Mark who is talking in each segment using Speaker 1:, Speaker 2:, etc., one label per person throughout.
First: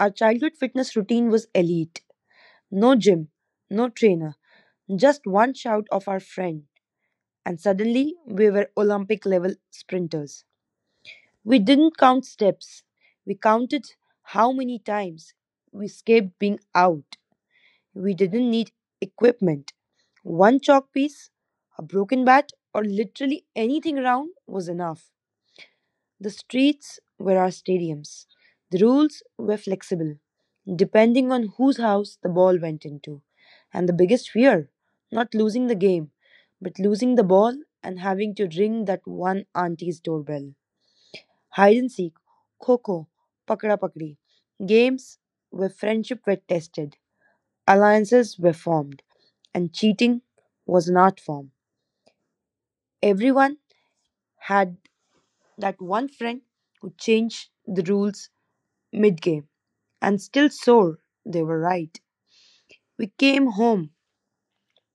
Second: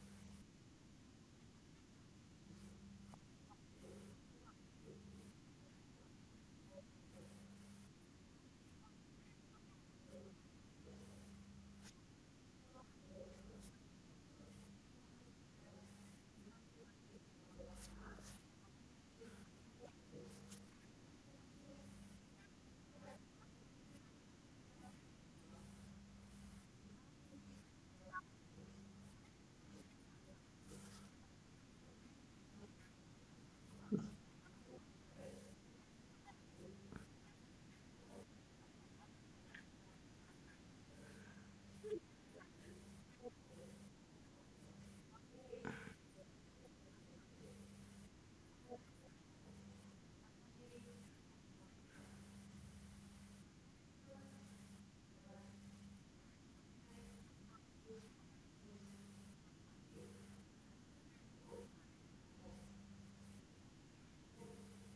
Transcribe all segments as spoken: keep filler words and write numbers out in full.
Speaker 1: our childhood fitness routine was elite. No gym, no trainer, just one shout of our friend, and suddenly we were Olympic level sprinters. We didn't count steps, we counted how many times we escaped being out. We didn't need equipment. One chalk piece, a broken bat, or literally anything around was enough. The streets were our stadiums. The rules were flexible, depending on whose house the ball went into. And the biggest fear, not losing the game, but losing the ball and having to ring that one auntie's doorbell. Hide and seek, kho kho, pakda pakdi. Games where friendship were tested, alliances were formed, and cheating was an art form. Everyone had that one friend who changed the rules mid game, and still sore they were right. We came home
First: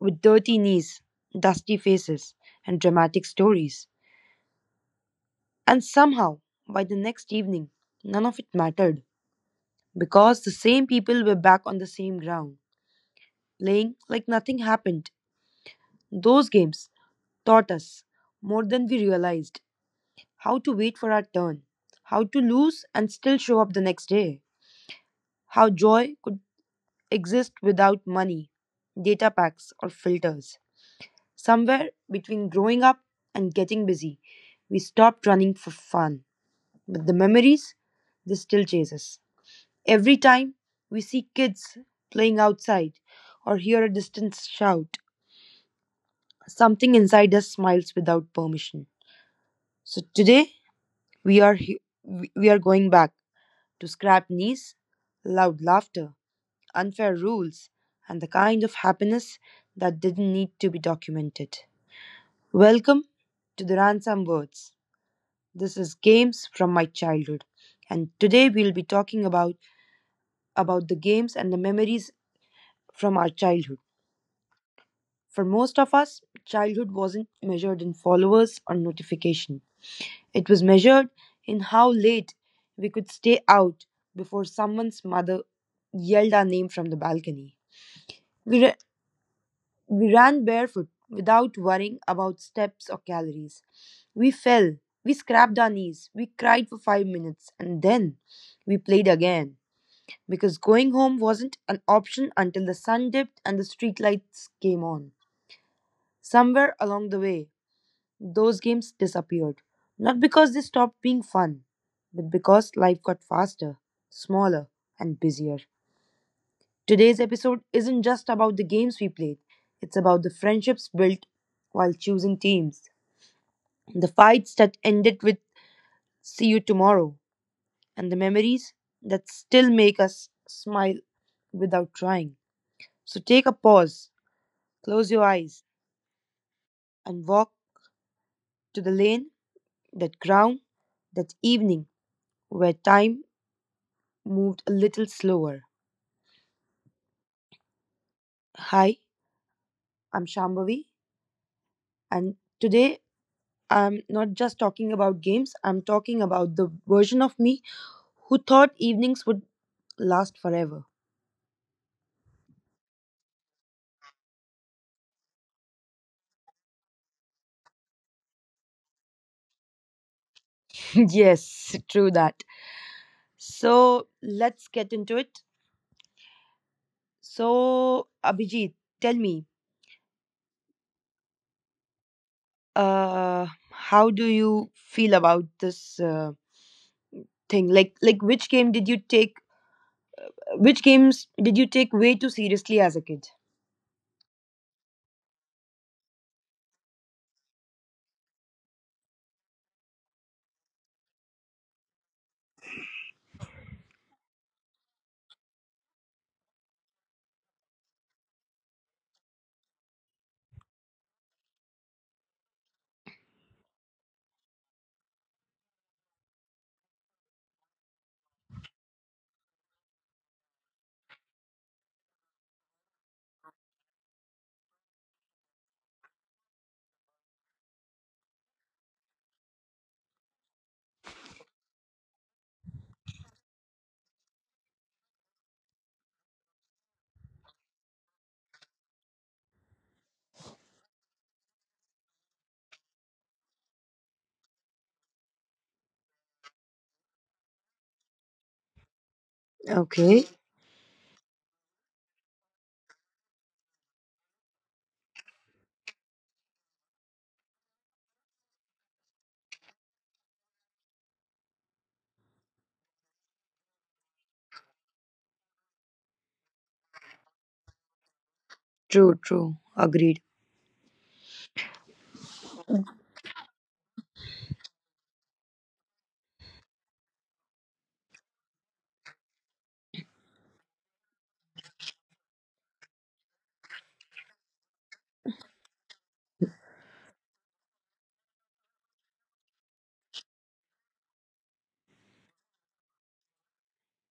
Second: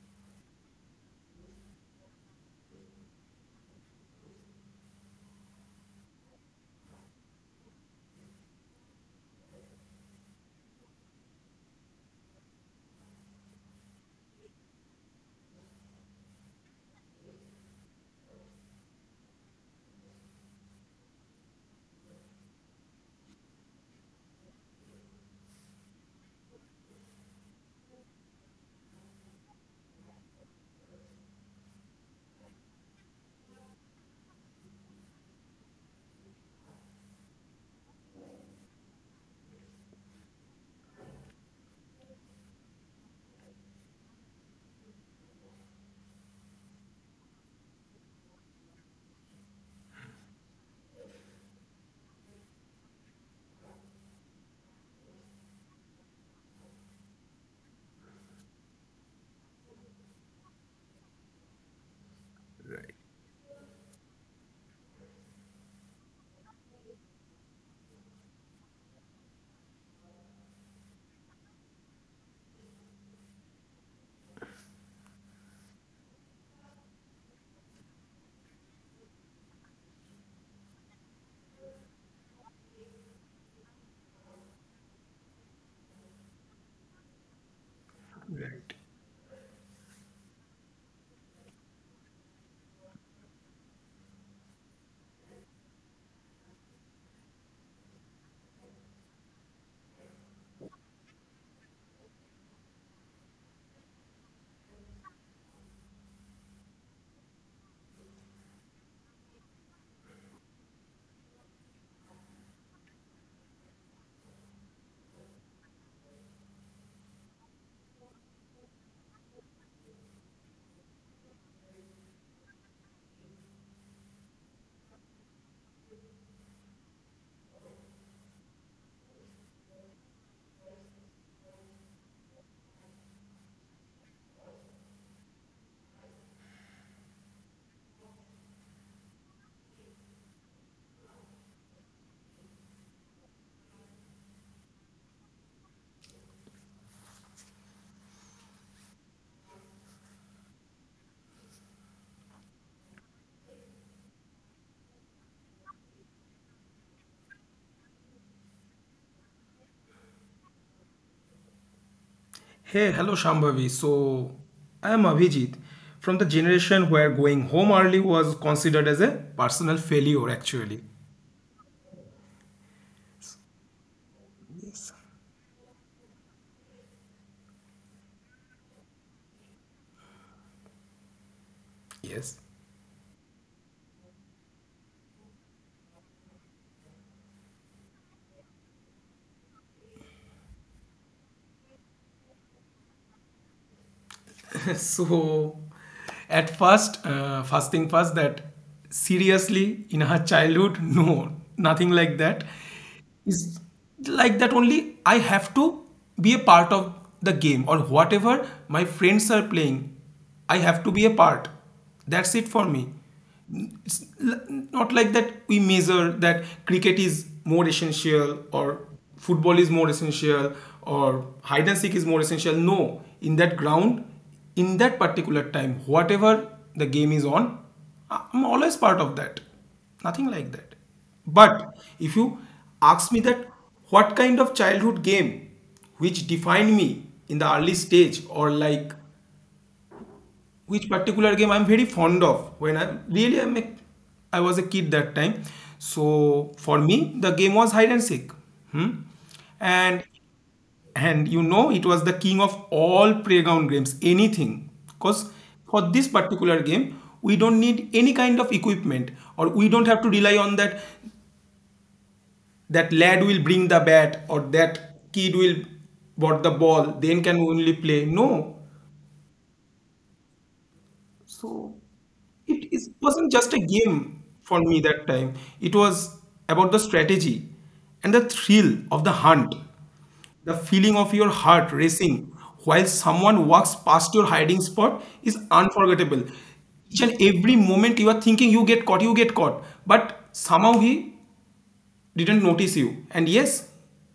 Speaker 1: with dirty knees, dusty faces, and dramatic stories. And somehow, by the next evening, none of it mattered because the same people were back on the same ground, playing like nothing happened. Those games taught us, more than we realized, how to wait for our turn, how to lose and still show up the next day, how joy could exist without money, data packs, or filters. Somewhere between growing up and getting busy, we stopped running for fun, but the memories, they still chase us. Every time we see kids playing outside or hear a distant shout, something inside us smiles without permission. So today we are he- we we are going back to scrap knees, loud laughter, unfair rules, and the kind of happiness that didn't need to be documented.
Speaker 2: Right,
Speaker 1: Welcome to the Ransom Words. This is games from my childhood, and today we'll be talking about about the games and the memories from our childhood. For most of us, childhood wasn't measured in followers or notification. It was measured in how late we could stay out before someone's mother yelled our name from the balcony. We,
Speaker 2: right.
Speaker 1: ra- we ran barefoot without worrying about steps or calories. We fell, we scraped our knees, we cried for five minutes, and then we played again, because going home wasn't an option until the sun dipped and the streetlights came on. Somewhere along the way, those games disappeared. Not because they stopped being fun, but because life got faster, smaller, and busier. Today's episode isn't just about the games we played, it's about the friendships built while choosing teams, the fights that ended with see you tomorrow, and the memories that still make us smile without trying. So take a pause, close your eyes and walk to the lane, that ground, that evening where time moved a little slower. Hi, I'm Shambhavi, and today I'm not just talking about games, I'm talking about the version of me who thought evenings would last forever.
Speaker 2: Hey, hello Shambhavi. So, I am Abhijit from the generation where going home early was considered as a personal failure, actually.
Speaker 1: Yes, true that. So let's
Speaker 2: Yes.
Speaker 1: get into it. So, Abhijit, tell me,
Speaker 2: Yes.
Speaker 1: uh, how do you feel about this? Uh, thing like like which game did you take which games did you take way too seriously as a kid?
Speaker 2: so, at first, uh, first thing first, that seriously, in her childhood, no, nothing like that. Is like that only, I have to be a part of the game or whatever my friends are playing. I have to be a part. That's it for me. it's l- Not like that we measure that cricket is more essential or football is more essential or hide and seek is more essential. No, in that ground, in that particular time, whatever the game is on, I- i'm always part of that. Nothing like that. But if you ask me that what kind of childhood game which defined me in the early stage, or like which particular game I'm very fond of when I really am a, I was a kid that time. So for me the game was hide and seek. Hmm? And
Speaker 1: Okay.
Speaker 2: and you know it was the king of all playground games, anything, because for this particular game we don't need any kind of equipment, or we don't have to rely on that, that lad will bring the bat or that kid will bought the ball then can only play. No,
Speaker 1: True, true. Agreed.
Speaker 2: so it is, wasn't just a game for me that time. It was about the strategy and the thrill of the hunt. The feeling of your heart racing while someone walks past your hiding spot is unforgettable. Each and every moment you are thinking you get caught you get caught, but somehow he didn't notice you, and yes,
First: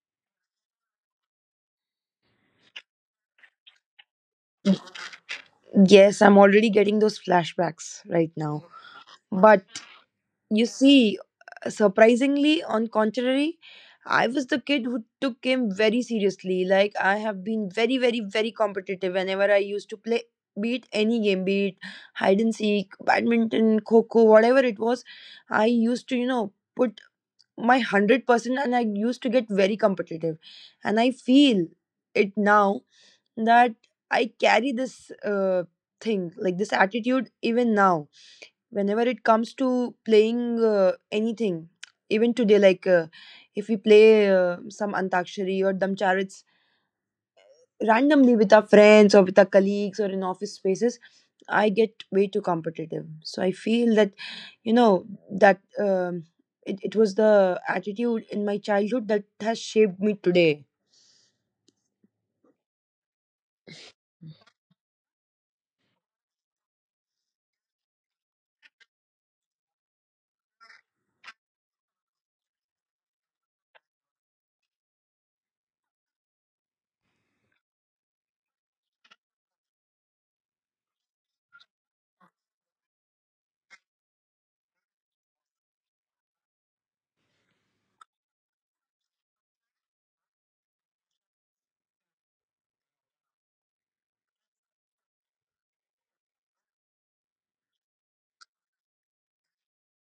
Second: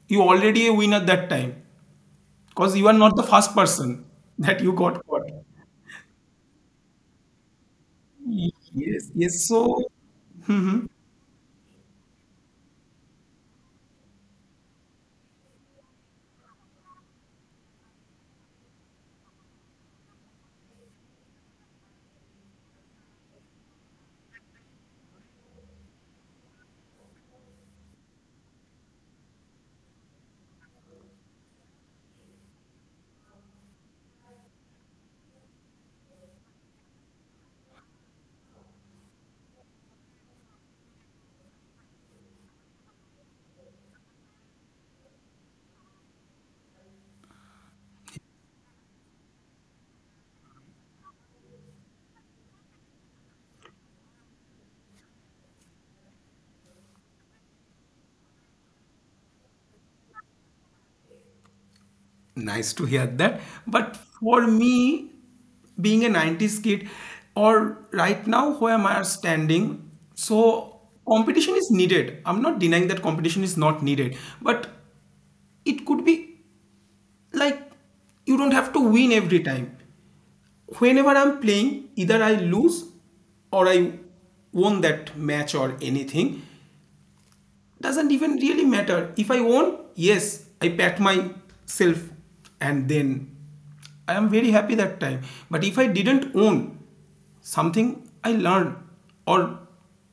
Speaker 2: you already a winner that time. Because you are not the first person that you got caught.
Speaker 1: Yes, I'm already getting those flashbacks right now.
Speaker 2: Yes, yes.
Speaker 1: But
Speaker 2: So.
Speaker 1: you
Speaker 2: Mhm.
Speaker 1: see, surprisingly, on contrary, I was the kid who took game very seriously. Like, I have been very, very, very competitive whenever I used to play, be it any game, be it hide and seek, badminton, kho kho, whatever it was. I used to, you know, put my one hundred percent, and I used to get very competitive. And I feel it now, that I carry this uh, thing, like this attitude even now whenever it comes to playing uh, anything, even today, like uh, if we play uh, some antakshari or damcharit randomly with our friends or with our colleagues or in office spaces, I get way too competitive. So I feel that you know that um, it, it was the attitude in my childhood that has shaped me today.
Speaker 2: Nice to hear that. But for me, being a nineties kid, or right now where am I standing, so competition is needed. I'm not denying that competition is not needed, but it could be like, you don't have to win every time. Whenever I'm playing, either I lose or I won that match or anything, doesn't even really matter. If I won, yes, I pat myself, and then I am very happy that time. But if I didn't own, something I learned or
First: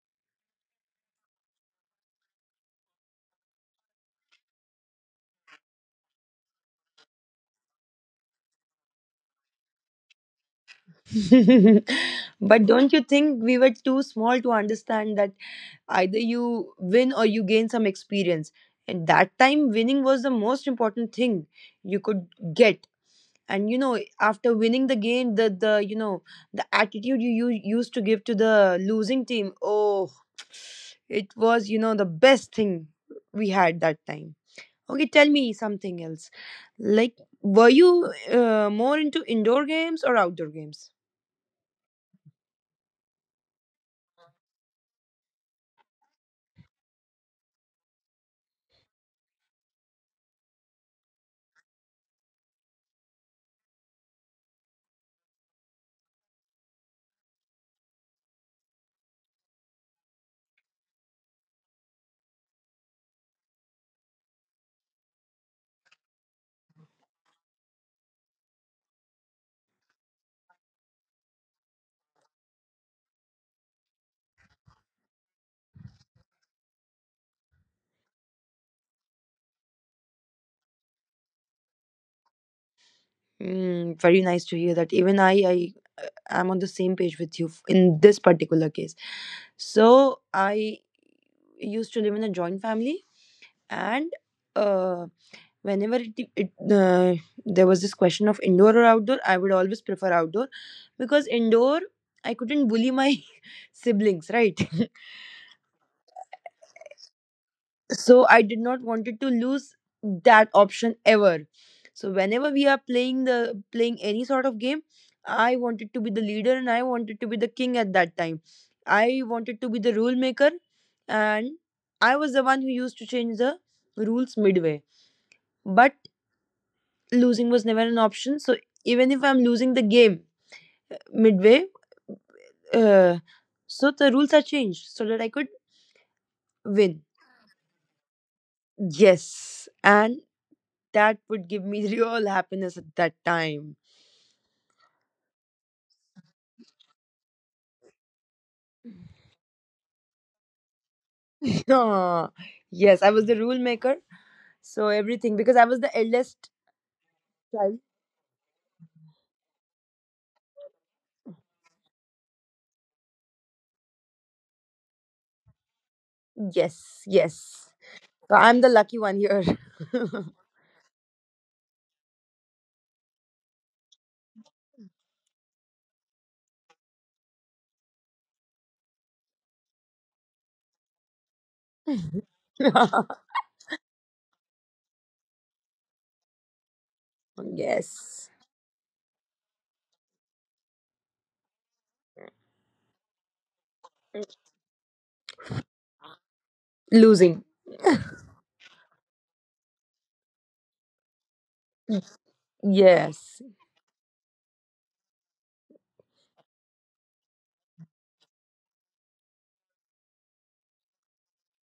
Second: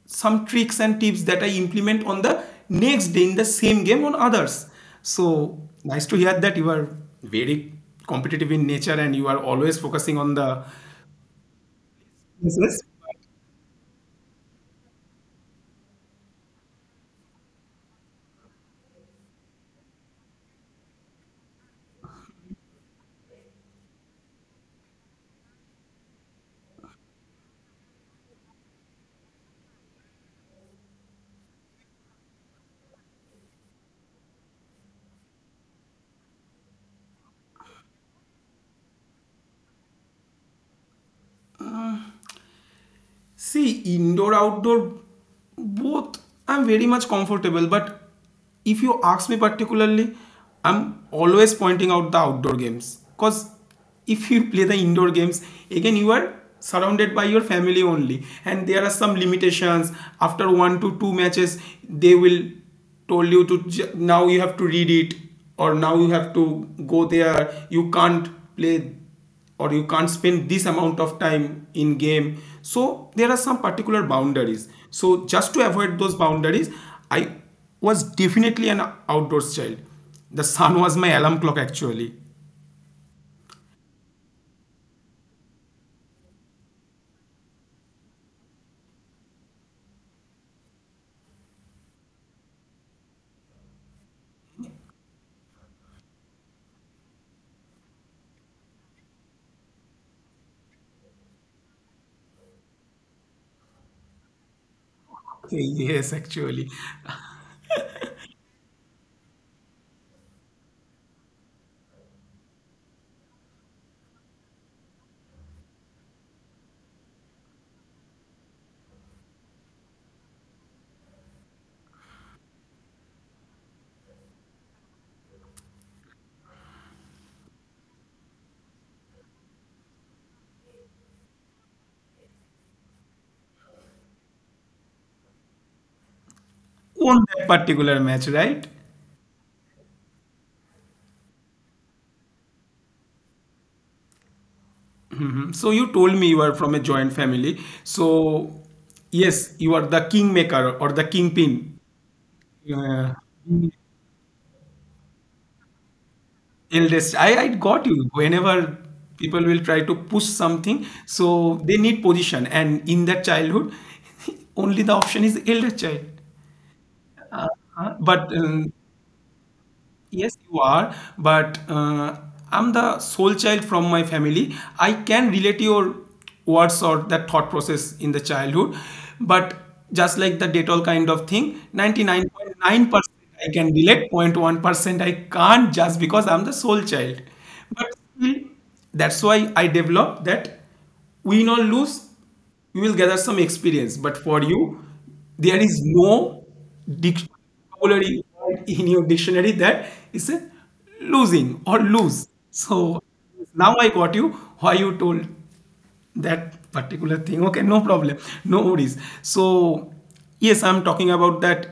Speaker 2: some tricks and tips that I implement on the next day in the same game on others. So nice to hear that you are very competitive in nature and you are always focusing on the
Speaker 1: But
Speaker 2: business.
Speaker 1: don't you think we were too small to understand that either you win or you gain some experience? And that time, winning was the most important thing you could get. And you know after winning the game, the the you know the attitude you, you used to give to the losing team, oh, it was you know the best thing we had that time. Okay, tell me something else, like, were you uh, more into indoor games or outdoor games?
Speaker 2: See, indoor outdoor, both I'm very much comfortable, but if you ask me particularly, I'm always pointing out the outdoor games, because if you play the indoor games, again you are surrounded by your family only, and there are some limitations. After one to two matches, they will told you to j- now you have to read it, or now you have to go there. You can't play, or you can't spend this amount of time in game. So there are some particular boundaries, so just to avoid those boundaries, I was definitely an outdoors child. The sun was my alarm clock, actually.
Speaker 1: Mm, very nice to hear that. Even I, I am on the same page with you f- in this particular case. So I used to live in a joint family, and uh, whenever it, it uh, there was this question of indoor or outdoor, I would always prefer outdoor, because indoor I couldn't bully my siblings, right?
Speaker 2: Okay, yes, actually,
Speaker 1: So I did not wanted to lose that option ever. So whenever we are playing the playing any sort of game, I wanted to be the leader, and I wanted to be the king at that time. I wanted to be the rule maker, and I was the one who used to change the rules midway. But losing was never an option. So even if I'm losing the game midway, uh, so the rules are changed so that I could win.
Speaker 2: on that particular match, right?
Speaker 1: Yes, and that would give me real happiness at that time.
Speaker 2: Mhm. So you told me you are from a joint family, so yes, you are the kingmaker or the kingpin.
Speaker 1: Yeah. Yes, I
Speaker 2: Yeah.
Speaker 1: was the rule maker. So everything because I was the eldest
Speaker 2: Eldest. I, I
Speaker 1: child.
Speaker 2: got you. Whenever people will try to push something, so they need position. And in that childhood, only the option is elder child.
Speaker 1: Yes,
Speaker 2: Uh,
Speaker 1: yes.
Speaker 2: uh,
Speaker 1: So
Speaker 2: but
Speaker 1: I'm the
Speaker 2: um,
Speaker 1: lucky one here.
Speaker 2: yes, you are, but uh, I'm the sole child from my family. I can relate your words or that thought process in the childhood, but just like the Dettol kind of thing, ninety-nine point nine percent I can relate, point one percent I can't, just because I'm the sole child. But
Speaker 1: Yes.
Speaker 2: still, that's why I developed that win or lose, you will gather some experience. But for you, there is no dic-
Speaker 1: Losing.
Speaker 2: vocabulary word in your dictionary that is a losing or lose. So
Speaker 1: Yes.
Speaker 2: now I got you why you told that particular thing. Okay, no problem, no worries. So yes, I'm talking about that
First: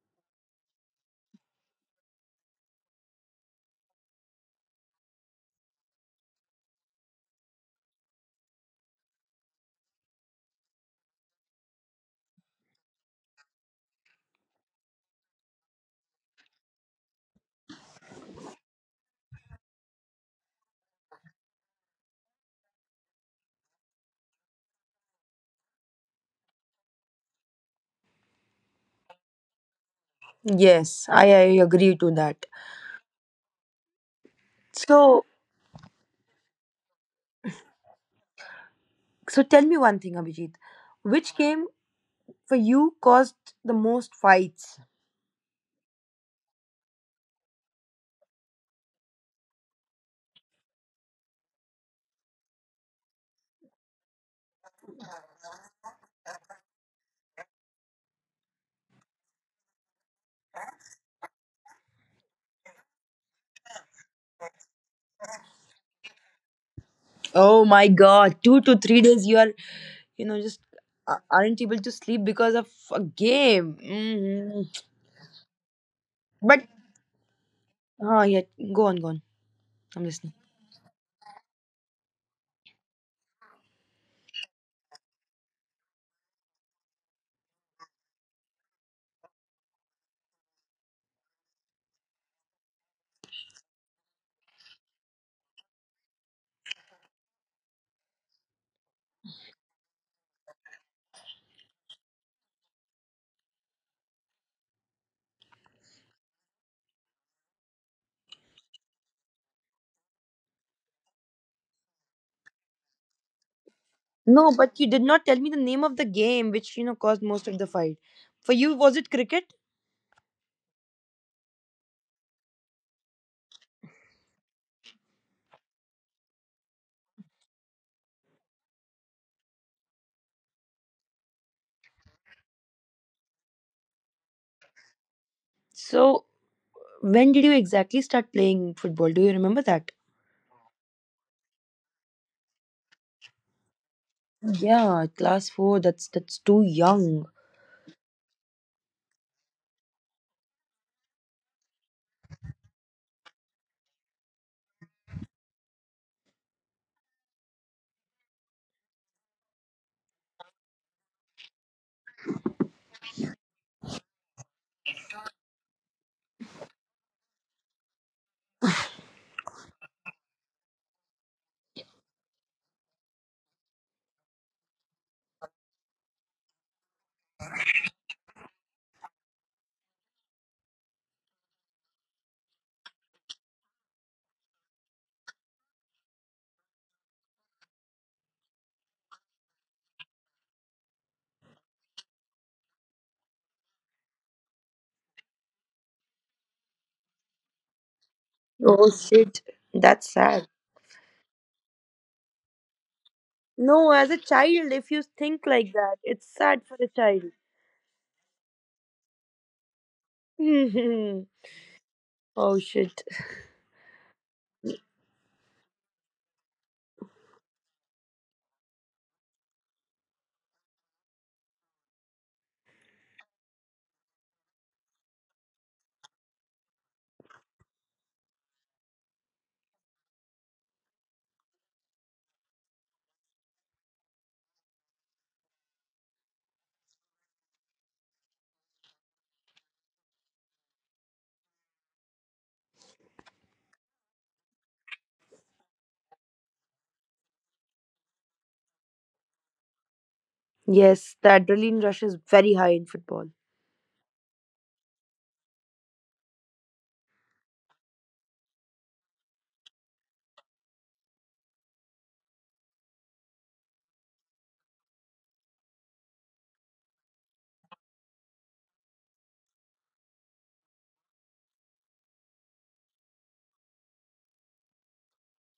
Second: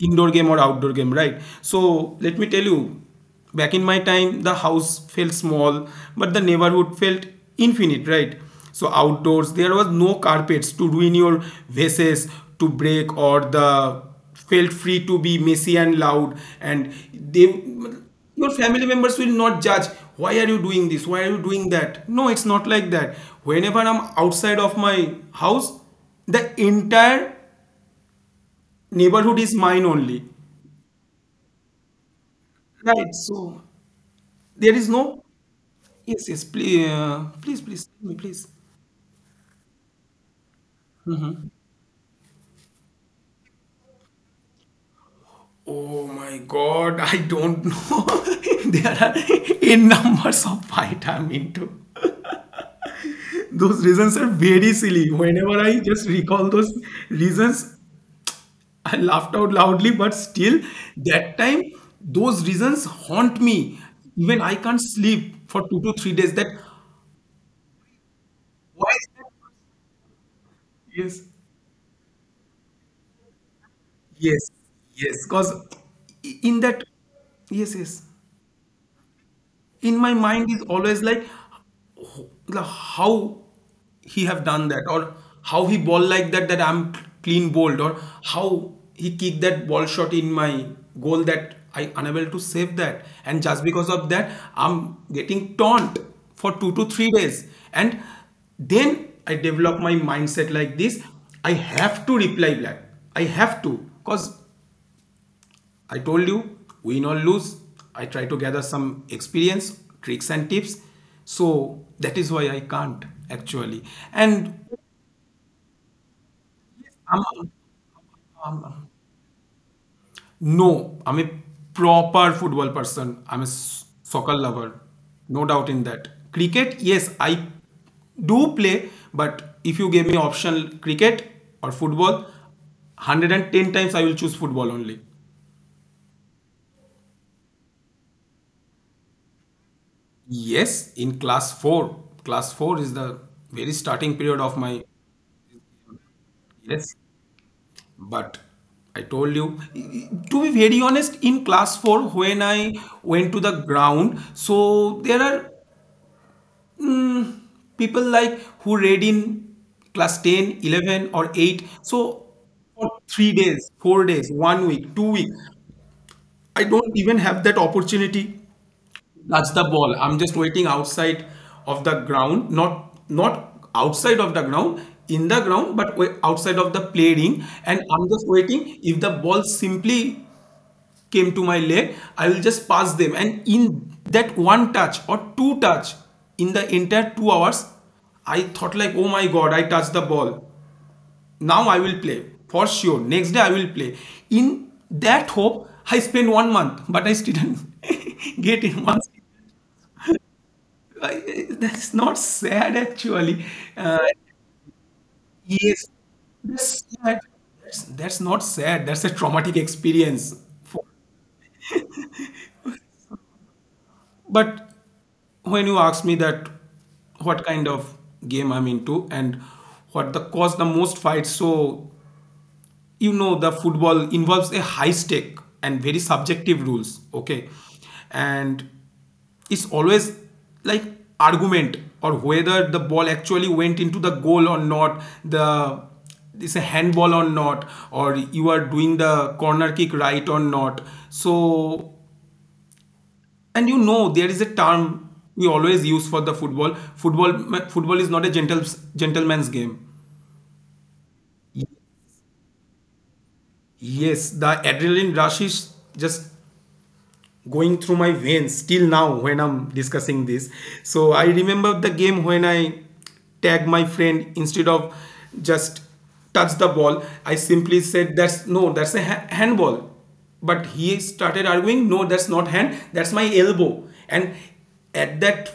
Speaker 2: indoor game or outdoor game, right? So let me tell you, back in my time, the house felt small, but the neighborhood felt infinite, right? So outdoors, there was no carpets to ruin your, vases to break, or the felt free to be messy and loud, and they, your family members will not judge why are you doing this, why are you doing that. No, it's not like that. Whenever I'm outside of my house, the entire neighborhood is mine only.
Speaker 1: Yes. I, I agree to that.
Speaker 2: Right. So there is
Speaker 1: So
Speaker 2: no, yes, yes. Please, uh, please, please, tell me, please.
Speaker 1: So tell me one thing, Abhijit. Which game for you caused the most fights?
Speaker 2: Oh my God, I don't know. There are in numbers of fight I'm into. Those reasons are very silly. Whenever I just recall those reasons, I laughed out loudly, but still, that time, those reasons haunt me. Even I can't sleep for two to three days. That
Speaker 1: Oh my god, two to
Speaker 2: why
Speaker 1: three
Speaker 2: is
Speaker 1: days
Speaker 2: that?
Speaker 1: you are, you know, just uh,
Speaker 2: Yes.
Speaker 1: aren't able to sleep because of a game?
Speaker 2: Yes,
Speaker 1: Hmm.
Speaker 2: yes, because in
Speaker 1: But,
Speaker 2: that, yes, yes,
Speaker 1: ah yeah, go on, go on.
Speaker 2: in
Speaker 1: I'm
Speaker 2: my
Speaker 1: listening.
Speaker 2: mind is always like, ho- like how he have done that, or how he ball like that that I'm clean bowled, or how he kicked that ball shot in my goal that I unable to save that, and just because of that I'm getting taunt for two to three days. And then I develop my mindset like this, I have to reply back. I have to, because I told you, win or lose, I try to gather some experience, tricks, and tips. So that is why I can't, actually.
Speaker 1: No,
Speaker 2: And
Speaker 1: but you did not tell me the name of the game which, you know, caused most of
Speaker 2: I'm,
Speaker 1: the fight. For you, was
Speaker 2: I'm-
Speaker 1: it cricket?
Speaker 2: no, I'm a proper football person. I'm a s- soccer lover, no doubt in that. Cricket, yes, I do play, but if you gave me option cricket or football, a hundred and ten times I will choose football only.
Speaker 1: So, when did you exactly start playing football? Do you remember that?
Speaker 2: Yes, in class four. Class four is the very starting period of my.
Speaker 1: Yeah, class four. That's that's too
Speaker 2: Yes.
Speaker 1: young.
Speaker 2: But I told you, to be very honest, in class four, when I went to the ground, so there are mm, people like who read in class ten, eleven, or eight. So for three days, four days, one week, two weeks, I don't even have that opportunity. That's the ball. I'm just waiting outside of the ground, not not outside of the ground, in the ground, but wa- outside of the play ring. And I'm just waiting. If the ball simply came to my leg, I will just pass them. And in that one touch or two touch in the entire two hours, I thought like, oh my god, I touched the ball. Now I will play for sure. Next day I will play. In that hope, I spent one month, but I still didn't get in
Speaker 1: Oh
Speaker 2: once.
Speaker 1: shit, that's sad.
Speaker 2: I that's not sad, actually.
Speaker 1: No,
Speaker 2: Uh,
Speaker 1: as a child, if you think like
Speaker 2: yes,
Speaker 1: that, it's sad for
Speaker 2: that's
Speaker 1: a
Speaker 2: sad.
Speaker 1: child.
Speaker 2: That's, that's not sad. That's a traumatic experience. For,
Speaker 1: Oh shit.
Speaker 2: but when you ask me that what kind of game I'm into and what the cause the most fights, so you know the football involves a high stake and very subjective rules, okay, and it's always like argument or whether the ball actually went into the goal or not, the it's a handball or not, or you are doing the corner kick right or not. So, and you know there is a term we always use for the football, football football is not a gentle gentleman's game.
Speaker 1: Yes, the adrenaline rush is very high in football.
Speaker 2: Yes, the adrenaline rush is just going through my veins till now when I'm discussing this. So I remember the game when I tag my friend instead of just touch the ball, I simply said that's no, that's a ha- handball. But he started arguing, no, that's not hand, that's my elbow. And at that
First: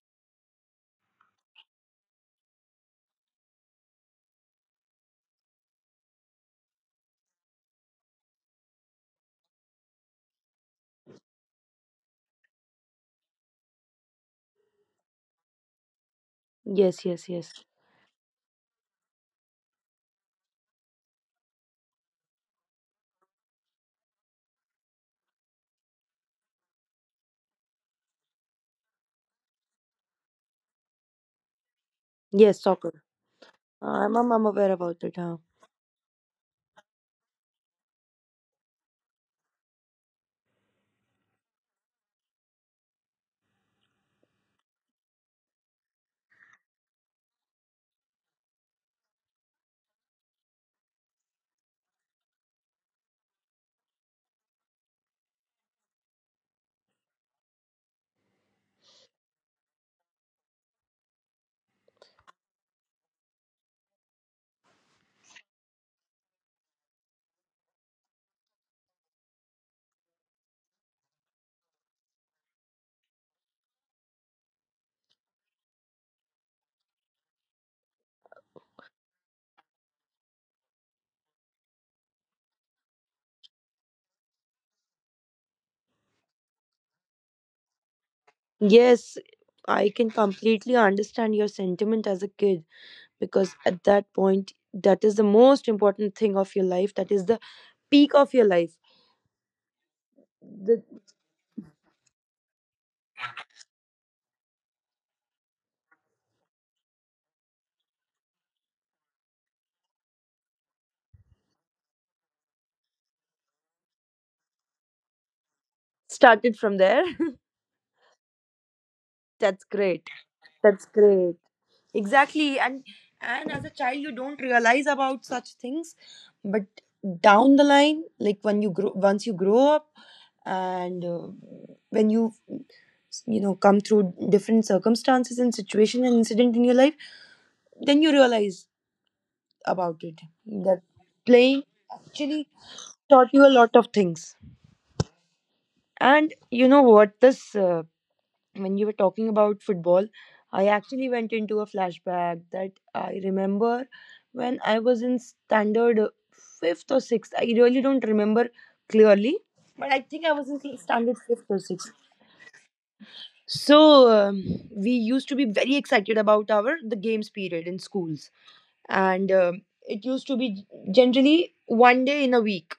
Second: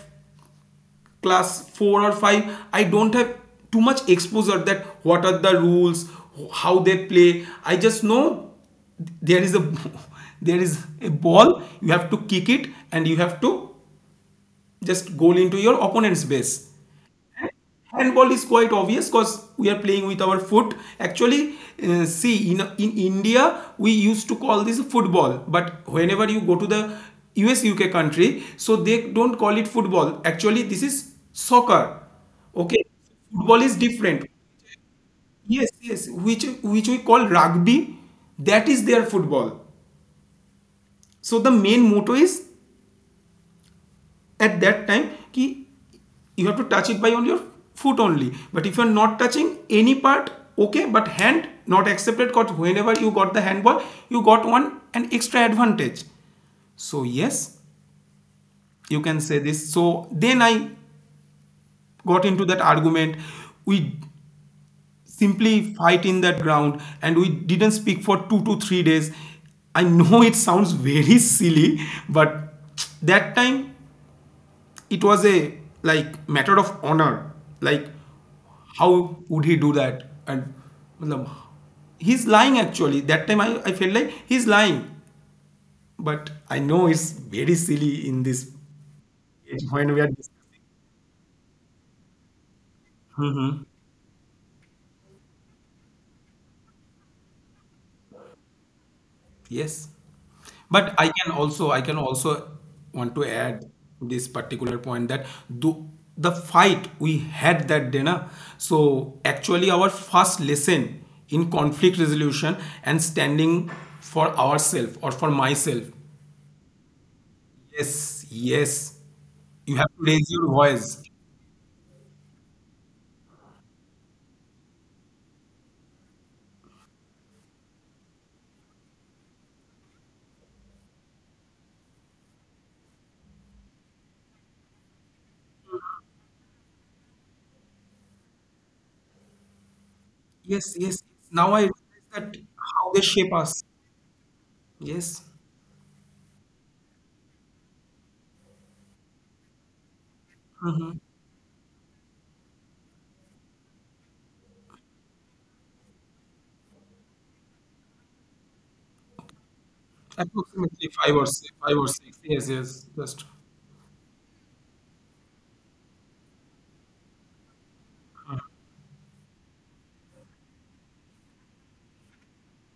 Speaker 2: class four or five, I don't have too much exposure that what are the rules, how they play. I just know there is a there is a ball, you have to kick it, and you have to just goal into your opponent's base.
Speaker 1: Yes, yes, yes.
Speaker 2: Handball is quite obvious because we are playing with our foot. Actually, uh, see, in, in India, we used to call this football, but whenever you go to the U S U K country, so they don't call it football. Actually, this is soccer.
Speaker 1: Yes,
Speaker 2: Okay,
Speaker 1: soccer.
Speaker 2: football is
Speaker 1: I'm,
Speaker 2: different.
Speaker 1: I'm, I'm aware about it, huh?
Speaker 2: Yes, yes, which which we call rugby. That is their football. So the main motto is at that time ki, you have to touch it by on your foot only, but if you're not touching any part, okay, but hand not accepted, because whenever you got the handball you got one an extra advantage. So yes, you can say this. So then I got into that argument. We simply fight in that ground and we didn't speak for two to three days. I know it sounds very silly, but that time it was a like matter of honor, like how would he do that. And matlab, he's lying, actually. That time I, I felt like he's lying, but I know it's very silly in this
Speaker 1: Yes,
Speaker 2: age
Speaker 1: I
Speaker 2: when
Speaker 1: can
Speaker 2: we
Speaker 1: completely understand your sentiment as a kid because
Speaker 2: are
Speaker 1: at that point, that is the most important thing of your life. That is the peak of your life.
Speaker 2: Yes.
Speaker 1: The,
Speaker 2: But I can also I can also want to add this particular point that do the fight we had that day, na, so actually our first lesson in conflict resolution and standing for ourselves or for myself.
Speaker 1: Started from there.
Speaker 2: Yes, yes.
Speaker 1: That's
Speaker 2: You have to
Speaker 1: great.
Speaker 2: raise your
Speaker 1: That's
Speaker 2: voice.
Speaker 1: great. Exactly. And and as a child you don't realize about such things. But down the line, like when you grow once you grow up, and uh, when you you know come through different circumstances and situation and incident in your life, then you realize about it.
Speaker 2: Yes,
Speaker 1: That
Speaker 2: yes. Now
Speaker 1: playing
Speaker 2: I realize that
Speaker 1: actually
Speaker 2: how they
Speaker 1: taught
Speaker 2: shape
Speaker 1: you a
Speaker 2: us.
Speaker 1: lot of things.
Speaker 2: Yes.
Speaker 1: And you know what, this uh, when you were talking about football, I actually went into a flashback that I remember when I was in standard uh, fifth or sixth. I really don't remember clearly, but I think I was in
Speaker 2: Approximately
Speaker 1: standard
Speaker 2: five or
Speaker 1: fifth
Speaker 2: six,
Speaker 1: or
Speaker 2: five or
Speaker 1: sixth.
Speaker 2: six. Yes, yes. Just.
Speaker 1: So um, we used to be very excited about our the games period in schools, and um it used to be generally one day in a week.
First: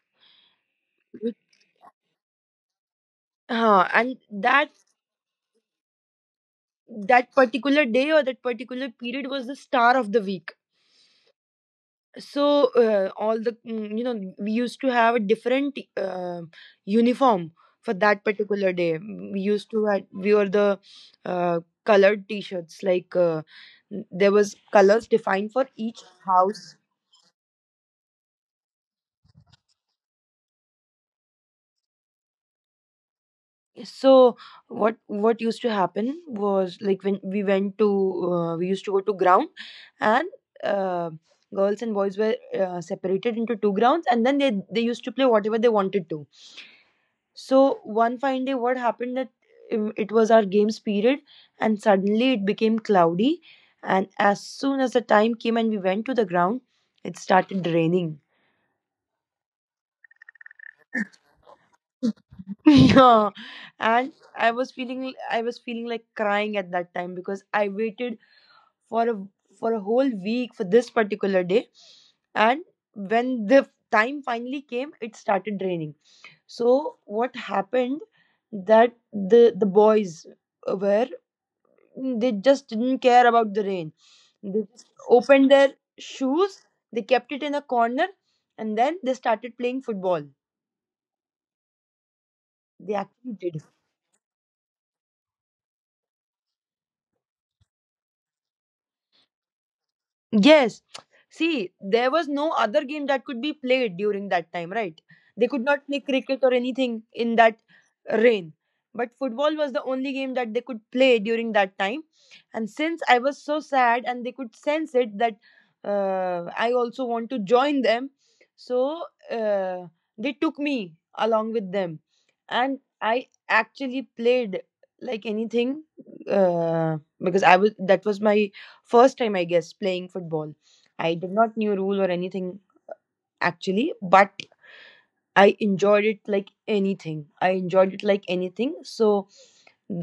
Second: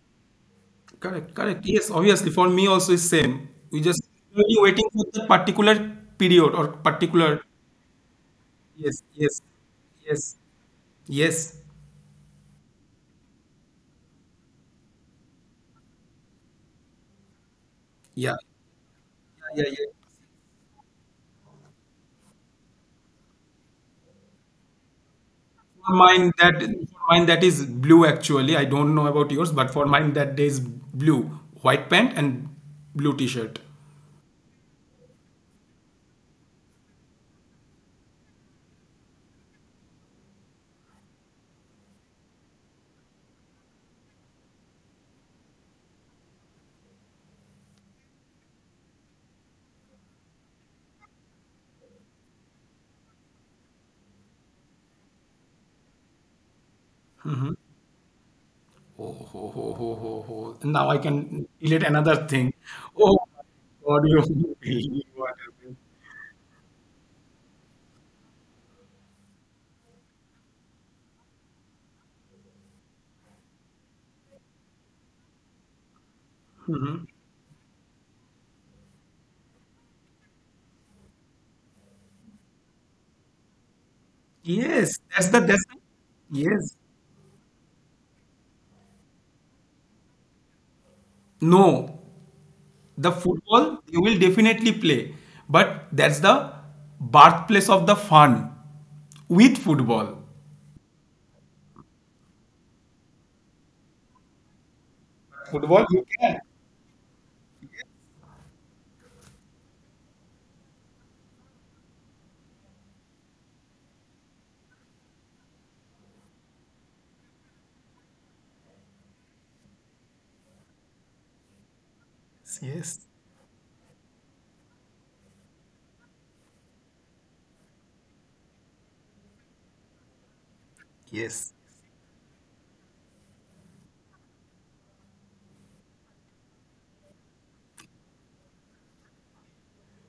Speaker 2: Correct, correct. Yes, obviously for me also is same. We
Speaker 1: Uh,
Speaker 2: just
Speaker 1: and
Speaker 2: really
Speaker 1: that
Speaker 2: waiting for the particular period or
Speaker 1: that
Speaker 2: particular.
Speaker 1: particular day or that particular
Speaker 2: Yes,
Speaker 1: period
Speaker 2: yes,
Speaker 1: was the star of the
Speaker 2: yes,
Speaker 1: week,
Speaker 2: yes.
Speaker 1: so uh, all the mm, you know we used to have a different uh, uniform for that
Speaker 2: Yeah,
Speaker 1: particular day. Mm, we
Speaker 2: yeah, yeah,
Speaker 1: used
Speaker 2: yeah.
Speaker 1: to had we were the uh, colored t-shirts, like uh, there was colors defined for
Speaker 2: For
Speaker 1: each
Speaker 2: mine that
Speaker 1: house.
Speaker 2: for mine that is blue actually. I don't know about yours, but for mine that day is blue, white pant and blue t-shirt.
Speaker 1: So what what used to happen was, like, when we went to uh, we used to go to ground, and uh, girls and boys were uh, separated into two grounds, and then they they used to play whatever they wanted to. So one fine day, what happened that um, it was our games period, and suddenly it became cloudy. And as soon as the time came and we went to the ground, it
Speaker 2: Mm-hmm.
Speaker 1: started raining.
Speaker 2: Oh, ho, ho, ho, ho, ho. Now I can relate another thing. Oh
Speaker 1: Yeah.
Speaker 2: my God,
Speaker 1: And
Speaker 2: you,
Speaker 1: I was
Speaker 2: you
Speaker 1: feeling
Speaker 2: are-
Speaker 1: I was feeling like crying at that time because I waited for a for a whole week for this particular day. And when the time finally came, it started raining. So what happened that the the boys were they just didn't care about the rain. They just
Speaker 2: Yes, that's the
Speaker 1: opened
Speaker 2: that's the,
Speaker 1: their shoes,
Speaker 2: yes.
Speaker 1: they kept it in a corner, and then they started playing football.
Speaker 2: No,
Speaker 1: They
Speaker 2: the
Speaker 1: actually did.
Speaker 2: football you will definitely play, but that's the birthplace of the fun with football.
Speaker 1: Yes. See, there was no other game that could be played during that time, right? They could
Speaker 2: Football,
Speaker 1: not
Speaker 2: you
Speaker 1: play
Speaker 2: can.
Speaker 1: cricket or anything in that rain. But football was the only game that they could play during that time. And since I was so sad and they could sense it that uh, I also want to join them, so uh, they took me along with them. And
Speaker 2: Yes,
Speaker 1: I actually played like anything uh, because I was that was my first time I guess playing football. I did
Speaker 2: yes,
Speaker 1: not knew rule or anything actually, but I enjoyed it like anything. I enjoyed it like anything. So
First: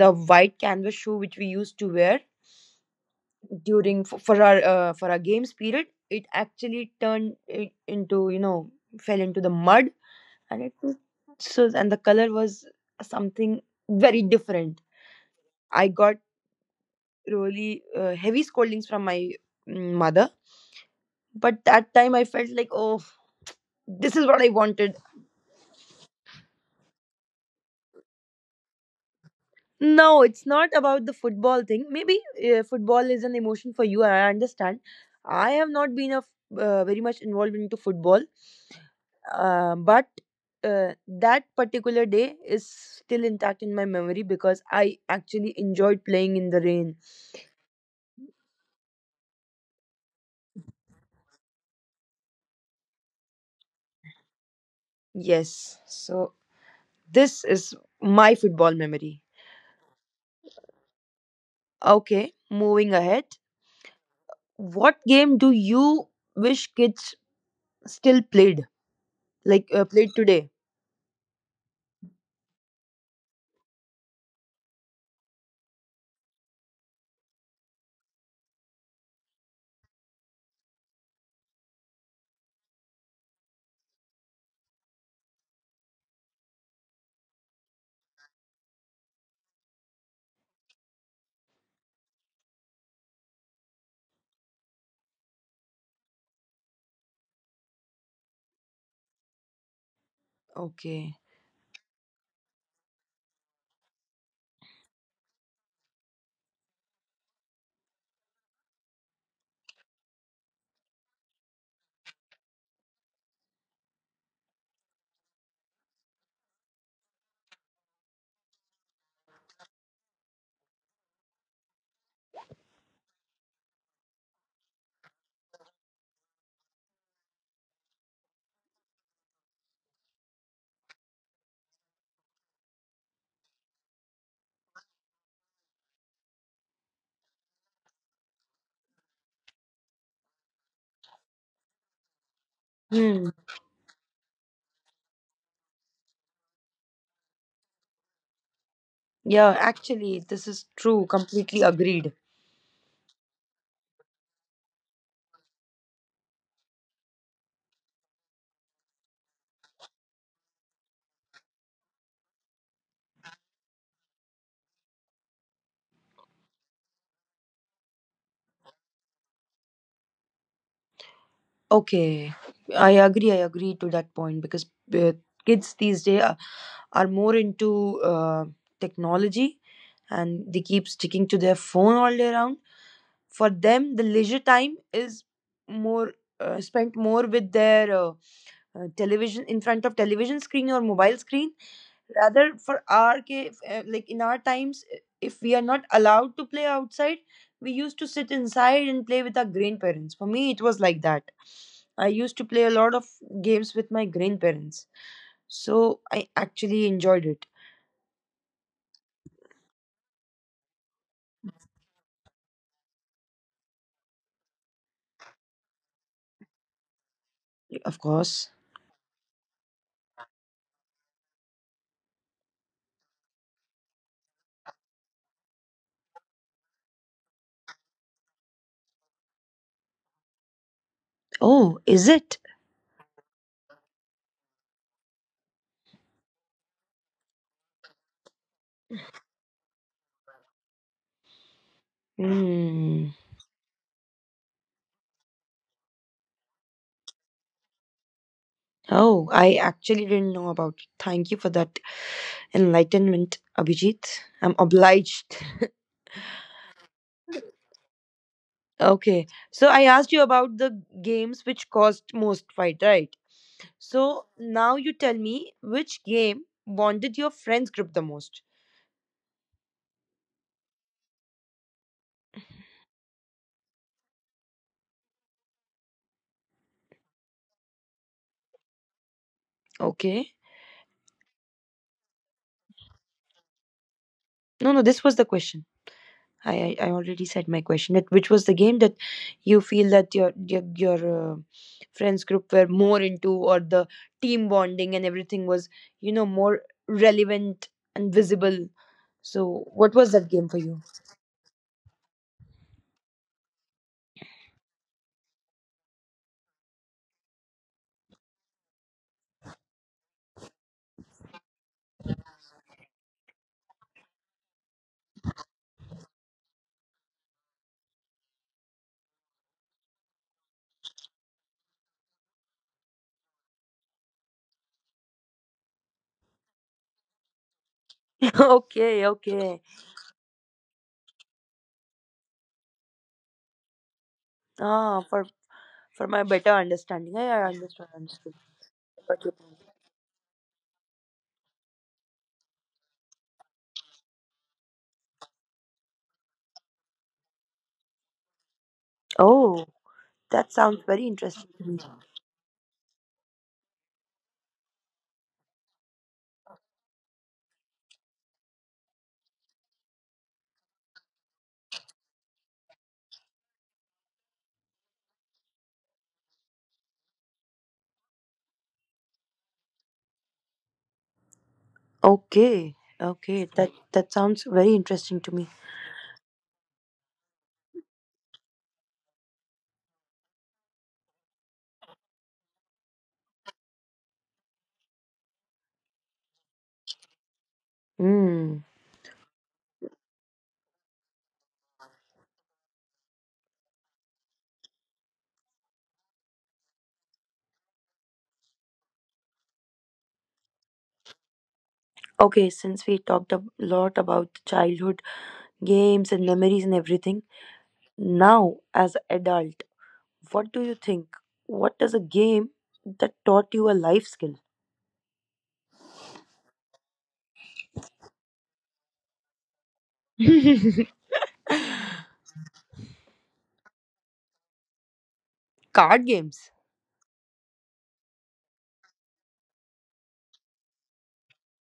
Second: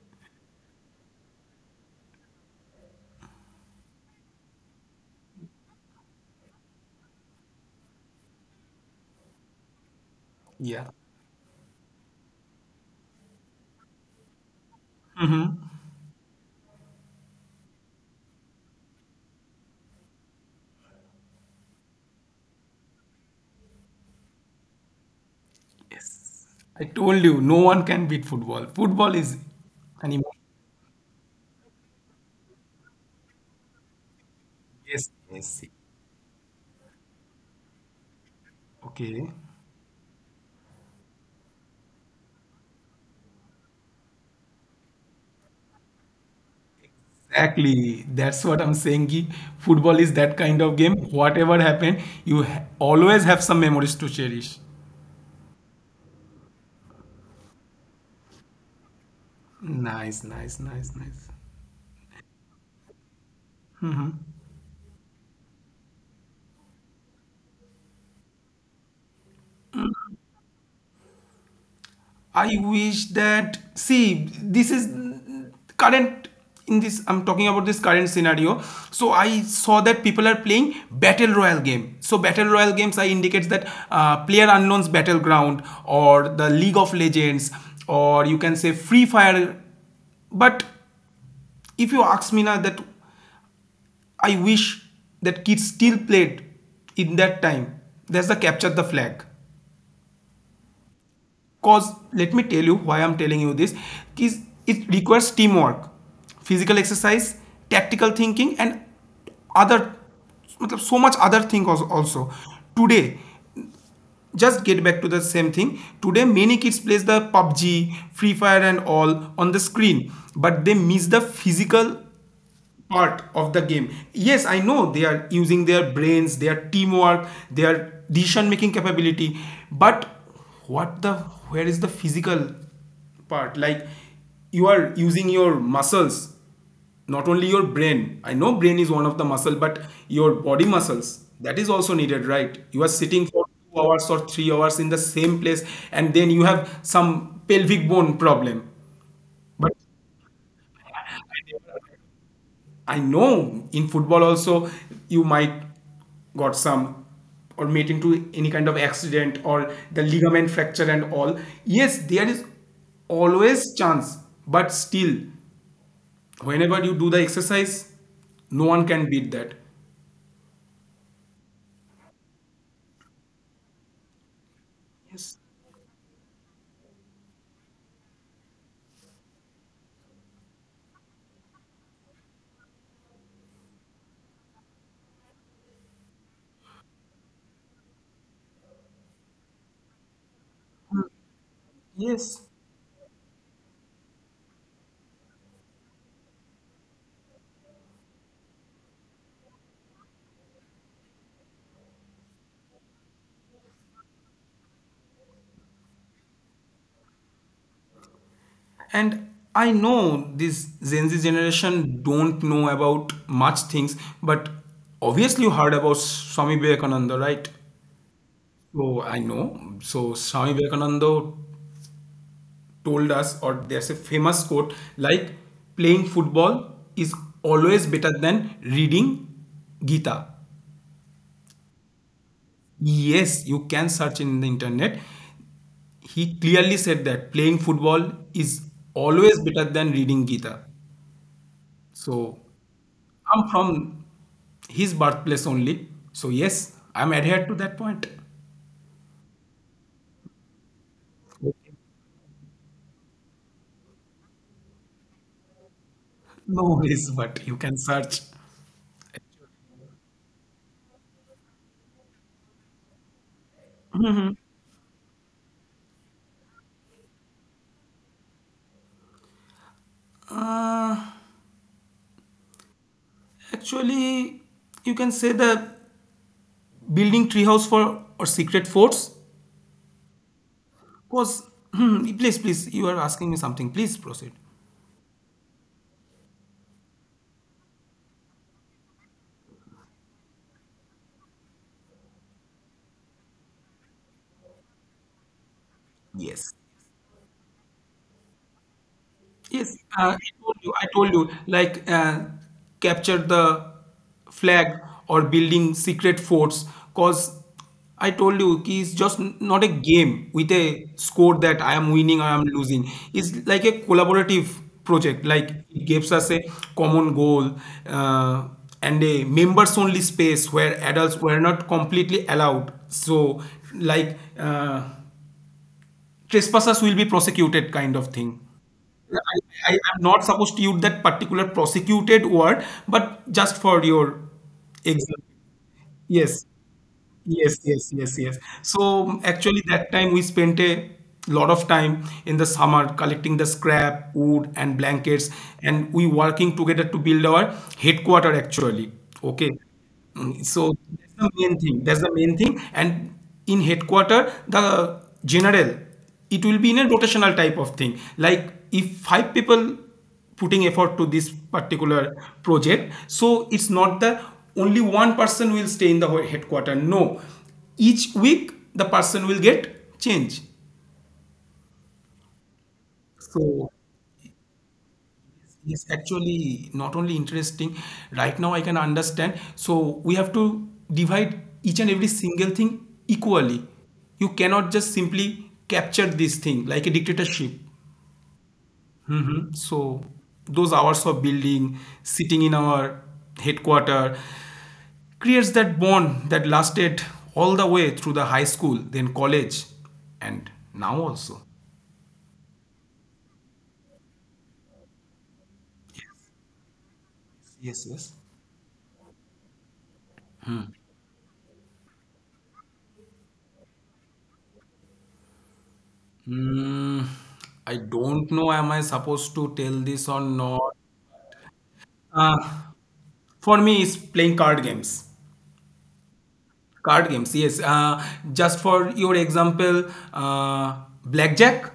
Speaker 1: the white canvas shoe which we used to wear during for, for our uh, for our games period, it actually turned it into you know fell into the mud, and it
Speaker 2: yeah,
Speaker 1: was so. And the color was something very different. I got really uh, heavy scoldings from my mm, mother. But that time I felt like, oh, this is what I wanted.
Speaker 2: yes, I told you, no one can beat football. Football is an
Speaker 1: No,
Speaker 2: emotion.
Speaker 1: it's not about the football thing. Maybe uh, football is an emotion for you. I understand.
Speaker 2: Yes,
Speaker 1: I
Speaker 2: yes,
Speaker 1: have not been a f- uh, very much involved into football,
Speaker 2: okay.
Speaker 1: uh, but uh, that particular day is still intact in my memory because I actually enjoyed playing in the rain.
Speaker 2: Exactly. That's what I'm saying. Ki Football is that kind of game. Whatever happened, you ha- always have some memories to cherish.
Speaker 1: Yes, so this is my football memory.
Speaker 2: Nice, nice, nice, nice.
Speaker 1: Okay, moving ahead. What game do you wish kids still played? Like uh, played today?
Speaker 2: I wish that see this is current in this I'm talking about this current scenario. So I saw that people are playing battle royale game. So battle royale games I indicates that uh, player unknown's battleground or the League of Legends or you can say Free Fire. But if you ask me now that I wish that kids still played in that time. That's the capture the flag.
Speaker 1: Okay.
Speaker 2: Cause let me tell you why I'm telling you this. Is it requires teamwork, physical exercise, tactical thinking, and other, मतलब so much other thing als- also. Today, just get back to the same thing. Today, many kids plays the PUBG, Free Fire, and all on the screen, but they miss the physical part of the game. Yes, I know they are using their brains, their teamwork, their decision making capability, but what the where is the physical part? Like you are using your muscles, not only your brain. I know brain is one of the muscle, but your body muscles that is also needed, right? You are sitting
Speaker 1: Hmm.
Speaker 2: for two hours or three hours in the same place, and then you have some pelvic bone problem.
Speaker 1: Yeah, actually, this is true. Completely agreed.
Speaker 2: I know in football also you might got some or made into any kind of accident or the ligament fracture and all. Yes, there is always chance, but still, whenever you do the exercise, no one can beat that.
Speaker 1: Okay. I agree. I agree to that point because uh, kids these days are, are more into uh, technology, and they keep sticking to their phone all day round. For them, the leisure time is more uh, spent more with their uh, uh, television, in front of television screen or mobile screen,
Speaker 2: Yes.
Speaker 1: rather for our cave. Like in our times, i- if we are not allowed to play outside, we used to sit inside and play with our grandparents. For me it was like that. I used to play a lot of games with my grandparents, so I actually enjoyed it.
Speaker 2: And I know this Gen Z generation don't know about much things, but obviously you heard about Swami Vivekananda, right?
Speaker 1: Of course.
Speaker 2: So I know. So Swami Vivekananda told us, or there's a famous quote like, playing football is always better than reading Gita.
Speaker 1: Oh, is it?
Speaker 2: Yes, you can search in the internet. He clearly said that playing football is always better than reading Gita. So
Speaker 1: Hmm.
Speaker 2: I'm from his birthplace only. So yes, I'm adhered to that point.
Speaker 1: Oh, I actually didn't know about it. Thank you for that enlightenment, Abhijit. I'm obliged.
Speaker 2: No worries, but you can search.
Speaker 1: Okay. So I asked you about the games which caused most fight, right? So now you tell me which game bonded your friends group the most.
Speaker 2: Uh, actually, you can say that. Building treehouse for or secret forts
Speaker 1: Okay.
Speaker 2: was. Hmm, please, please, you are asking me something. Please proceed.
Speaker 1: No, no, this was the question. I, I, I already said my question. That which was the game that you feel that your your, your uh, friends group were more into, or the team bonding and everything was, you know,
Speaker 2: Yes.
Speaker 1: more relevant and visible. So
Speaker 2: Yes,
Speaker 1: what was
Speaker 2: uh, I
Speaker 1: that game
Speaker 2: told
Speaker 1: for
Speaker 2: you,
Speaker 1: you?
Speaker 2: I told you, like uh, capture the flag or building secret forts. Cause I told you, ki it's just n- not a game with a score that I am winning or I am losing. It's like a collaborative project. Like it gives us a common goal uh, and a members-only space where adults were not completely allowed. So, like uh, trespassers will be prosecuted, kind of thing.
Speaker 1: Okay,
Speaker 2: I,
Speaker 1: okay.
Speaker 2: I, I'm not supposed to use that particular prosecuted word, but just for your
Speaker 1: Ah,
Speaker 2: example.
Speaker 1: for for my
Speaker 2: Yes.
Speaker 1: better understanding. I I
Speaker 2: Yes, yes,
Speaker 1: understood,
Speaker 2: yes, yes.
Speaker 1: understood.
Speaker 2: So
Speaker 1: Got your
Speaker 2: actually,
Speaker 1: point.
Speaker 2: that time we spent a lot of time in the summer collecting the scrap, wood, and blankets, and we working together to build our headquarter actually. Okay.
Speaker 1: Oh,
Speaker 2: Mm,
Speaker 1: that
Speaker 2: so
Speaker 1: sounds very
Speaker 2: that's the
Speaker 1: interesting
Speaker 2: main thing.
Speaker 1: to
Speaker 2: That's
Speaker 1: me.
Speaker 2: the main thing. And in headquarter, the general, it will be in a rotational type of thing. Like if five people putting effort to this particular project, so it's not that only one person will stay in the headquarter. No, each week the person will get change,
Speaker 1: Okay, okay,
Speaker 2: so
Speaker 1: that that sounds very interesting to me.
Speaker 2: it's actually not only interesting. Right now I can understand, so we have to divide each and every single thing equally. You cannot just simply capture this thing like a dictatorship.
Speaker 1: Hmm.
Speaker 2: hmm So those hours of building, sitting in our headquarter, creates that bond that lasted all the way through the high school, then college, and now also.
Speaker 1: Okay, since we talked a lot about childhood games and memories and everything,
Speaker 2: Yes, yes.
Speaker 1: now as an adult, what do you think? What is a game that taught you a life skill?
Speaker 2: Hmm, I don't know. Am I supposed to tell this or not? Uh, for me, it's playing card games.
Speaker 1: Card games.
Speaker 2: Card games, yes. Uh, just for your example, uh, blackjack,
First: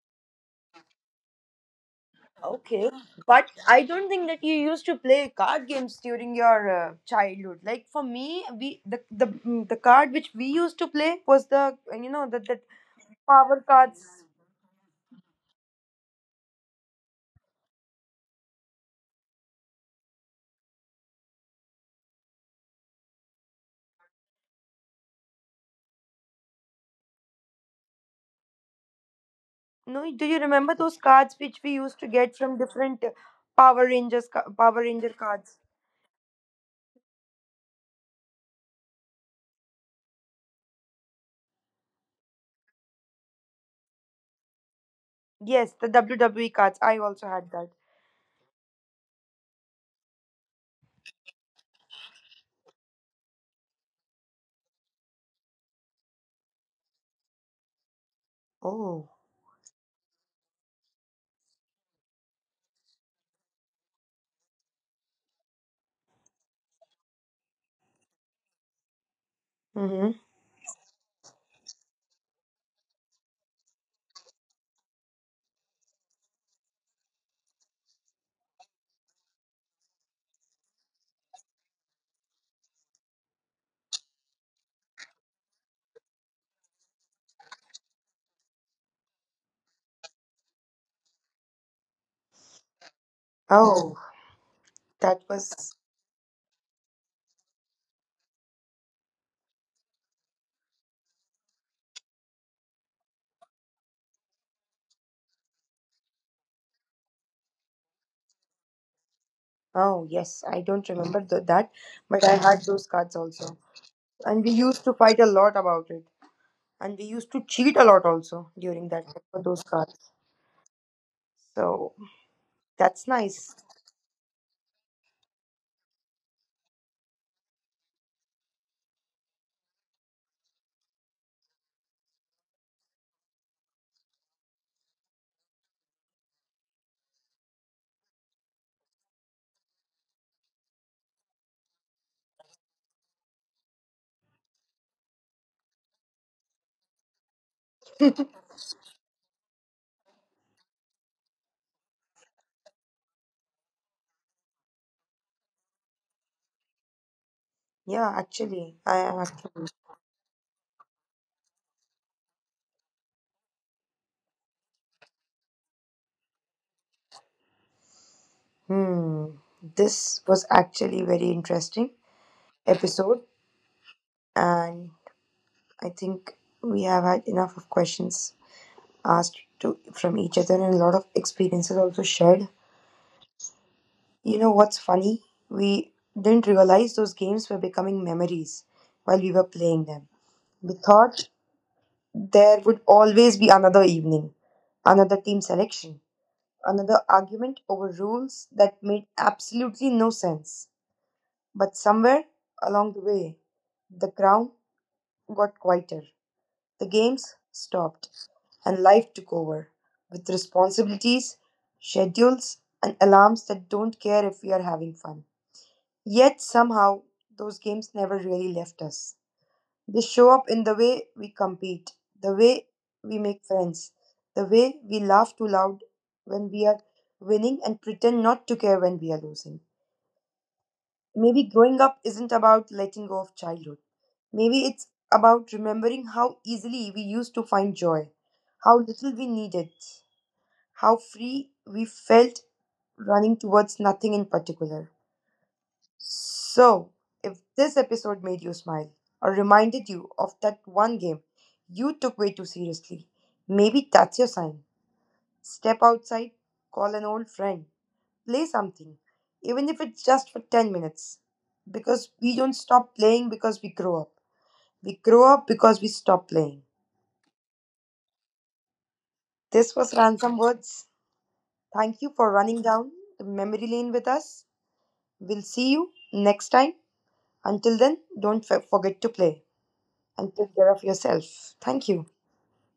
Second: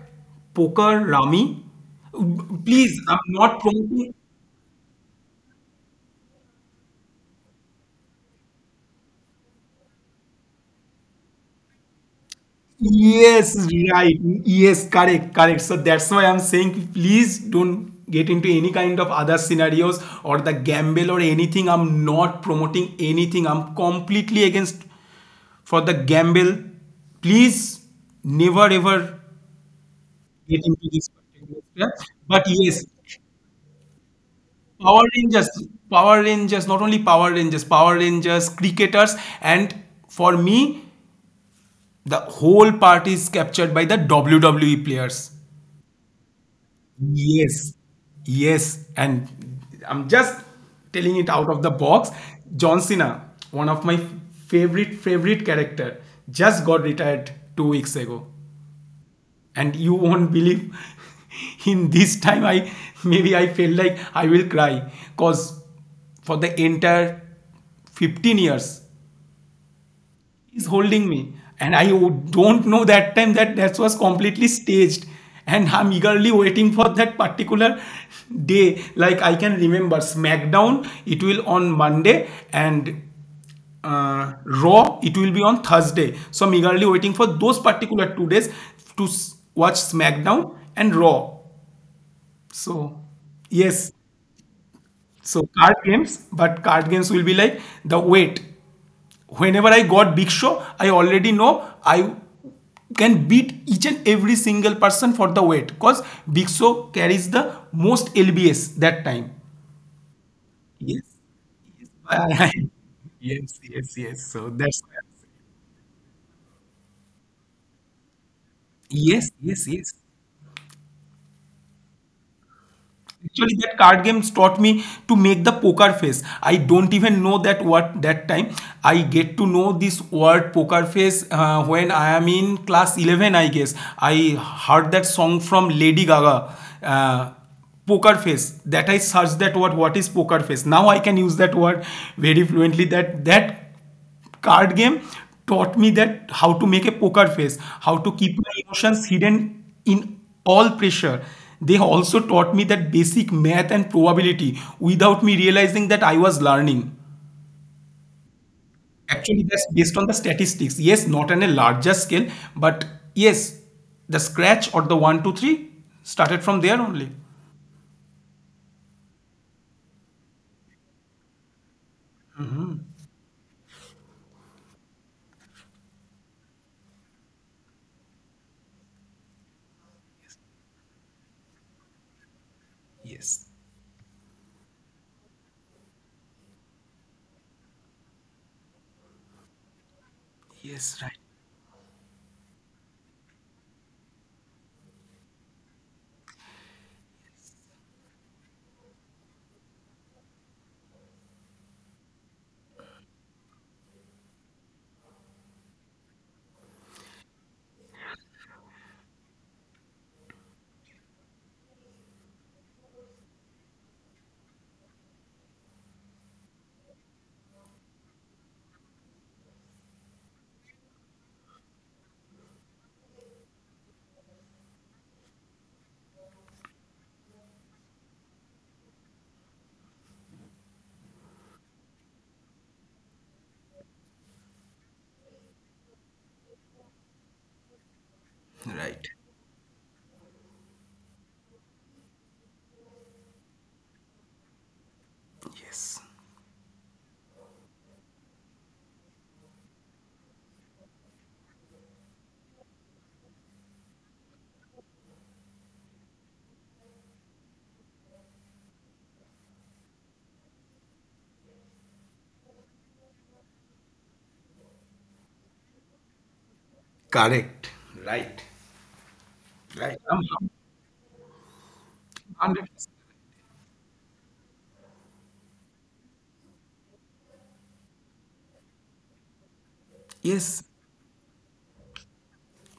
Speaker 2: poker, Rami.
Speaker 1: Okay,
Speaker 2: Please, I'm
Speaker 1: but
Speaker 2: not
Speaker 1: I don't
Speaker 2: promoting.
Speaker 1: think that you used to play card games during your uh, childhood. Like for me, we the, the mm, the card which we used to play was the uh, you know the that
Speaker 2: Yes,
Speaker 1: power
Speaker 2: right.
Speaker 1: cards.
Speaker 2: Yes, correct, correct. So that's why I'm saying please don't get into any kind of other scenarios or the gamble or anything. I'm not promoting anything. I'm completely against for the gamble. Please never ever
Speaker 1: No, do you
Speaker 2: get
Speaker 1: remember
Speaker 2: into
Speaker 1: those
Speaker 2: this
Speaker 1: cards
Speaker 2: particular
Speaker 1: which we used
Speaker 2: stuff.
Speaker 1: to get
Speaker 2: But
Speaker 1: from
Speaker 2: yes,
Speaker 1: different uh, Power Rangers ca- Power
Speaker 2: Power
Speaker 1: Ranger
Speaker 2: Rangers,
Speaker 1: cards?
Speaker 2: Power Rangers, not only Power Rangers, Power Rangers, cricketers, and for me, the whole party is captured by the W W E players.
Speaker 1: Yes, the W W E cards. I also had that.
Speaker 2: Yes, yes, and I'm just telling it out of the box. John Cena, one of my favorite favorite character, just got retired two weeks ago,
Speaker 1: Oh.
Speaker 2: and you won't believe. In this time, I maybe I feel like I will cry, cause for the entire fifteen years
Speaker 1: Mm-hmm.
Speaker 2: is holding me, and I don't know that time that that was completely staged, and I'm eagerly waiting for that particular day. Like I can remember, Smackdown it will on Monday, and uh, Raw it will be on Thursday, so I'm eagerly waiting for those particular two days to s- watch Smackdown and Raw. So yes,
Speaker 1: Oh, that
Speaker 2: so
Speaker 1: was.
Speaker 2: card games, but card games will be like the wait whenever I got Big Show, I already know I can beat each and every single person for the weight because Big Show carries the most L B S that time.
Speaker 1: Oh yes, I don't
Speaker 2: Yes.
Speaker 1: remember th- that, but I had those cards also,
Speaker 2: Yes, yes, yes.
Speaker 1: and
Speaker 2: So
Speaker 1: we
Speaker 2: that's
Speaker 1: used to fight a lot about it. And we used to cheat a lot also during that time
Speaker 2: yes,
Speaker 1: for those
Speaker 2: yes, yes.
Speaker 1: cards. So that's
Speaker 2: Actually,
Speaker 1: nice.
Speaker 2: that card games taught me to make the poker face. I don't even know that what that time. I get to know this word poker face uh, when I am in class eleven, I guess. I heard that song from Lady Gaga. Uh, poker face that I searched that word what is poker face, now I can use that word very fluently, that that card game taught me that how to make a poker face, how to keep my emotions hidden in all pressure. They also taught me that basic math and probability without me realizing that I was learning.
Speaker 1: Yeah, actually, I am
Speaker 2: Actually, that's
Speaker 1: actually.
Speaker 2: based on the statistics. Yes, not on a larger scale, but yes, the scratch or the one, two, three started from there only.
Speaker 1: Hmm, this was actually very interesting episode, and I think we have had enough of questions asked to from each other, and a lot of experiences also shared.
Speaker 2: Yes,
Speaker 1: You know what's funny? We didn't realize those games were becoming memories while we were playing them. We
Speaker 2: yes, right,
Speaker 1: thought there would always be another evening, another team selection, another argument over rules that made absolutely no sense. But somewhere along the way, the ground got quieter, the games stopped, and life took over with responsibilities, schedules, and alarms that don't care if we are having fun. Yet somehow, those games never really left us. They show up in the way we compete, the way we make friends, the way we laugh too loud when we are winning, and pretend not to care when we are losing. Maybe growing up isn't about letting go of childhood. Maybe it's about remembering how easily we used to find joy, how
Speaker 2: right,
Speaker 1: little we needed, how free we felt running towards nothing in particular.
Speaker 2: yes,
Speaker 1: So, if this episode made you smile, or reminded you of that one game you took way too seriously, maybe that's your sign. Step outside, call an old friend, play something, even if it's just for ten minutes. Because we don't stop playing because we grow up. We grow up because we stop playing.
Speaker 2: correct,
Speaker 1: This was
Speaker 2: right. Um,
Speaker 1: Ransom Words. Thank you for running down
Speaker 2: hundred percent.
Speaker 1: the memory lane with us. We'll see you next time. Until then, don't f- forget to play, and take
Speaker 2: Yes,
Speaker 1: care of yourself. Thank you.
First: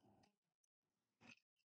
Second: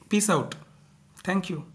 Speaker 2: peace out. Thank you.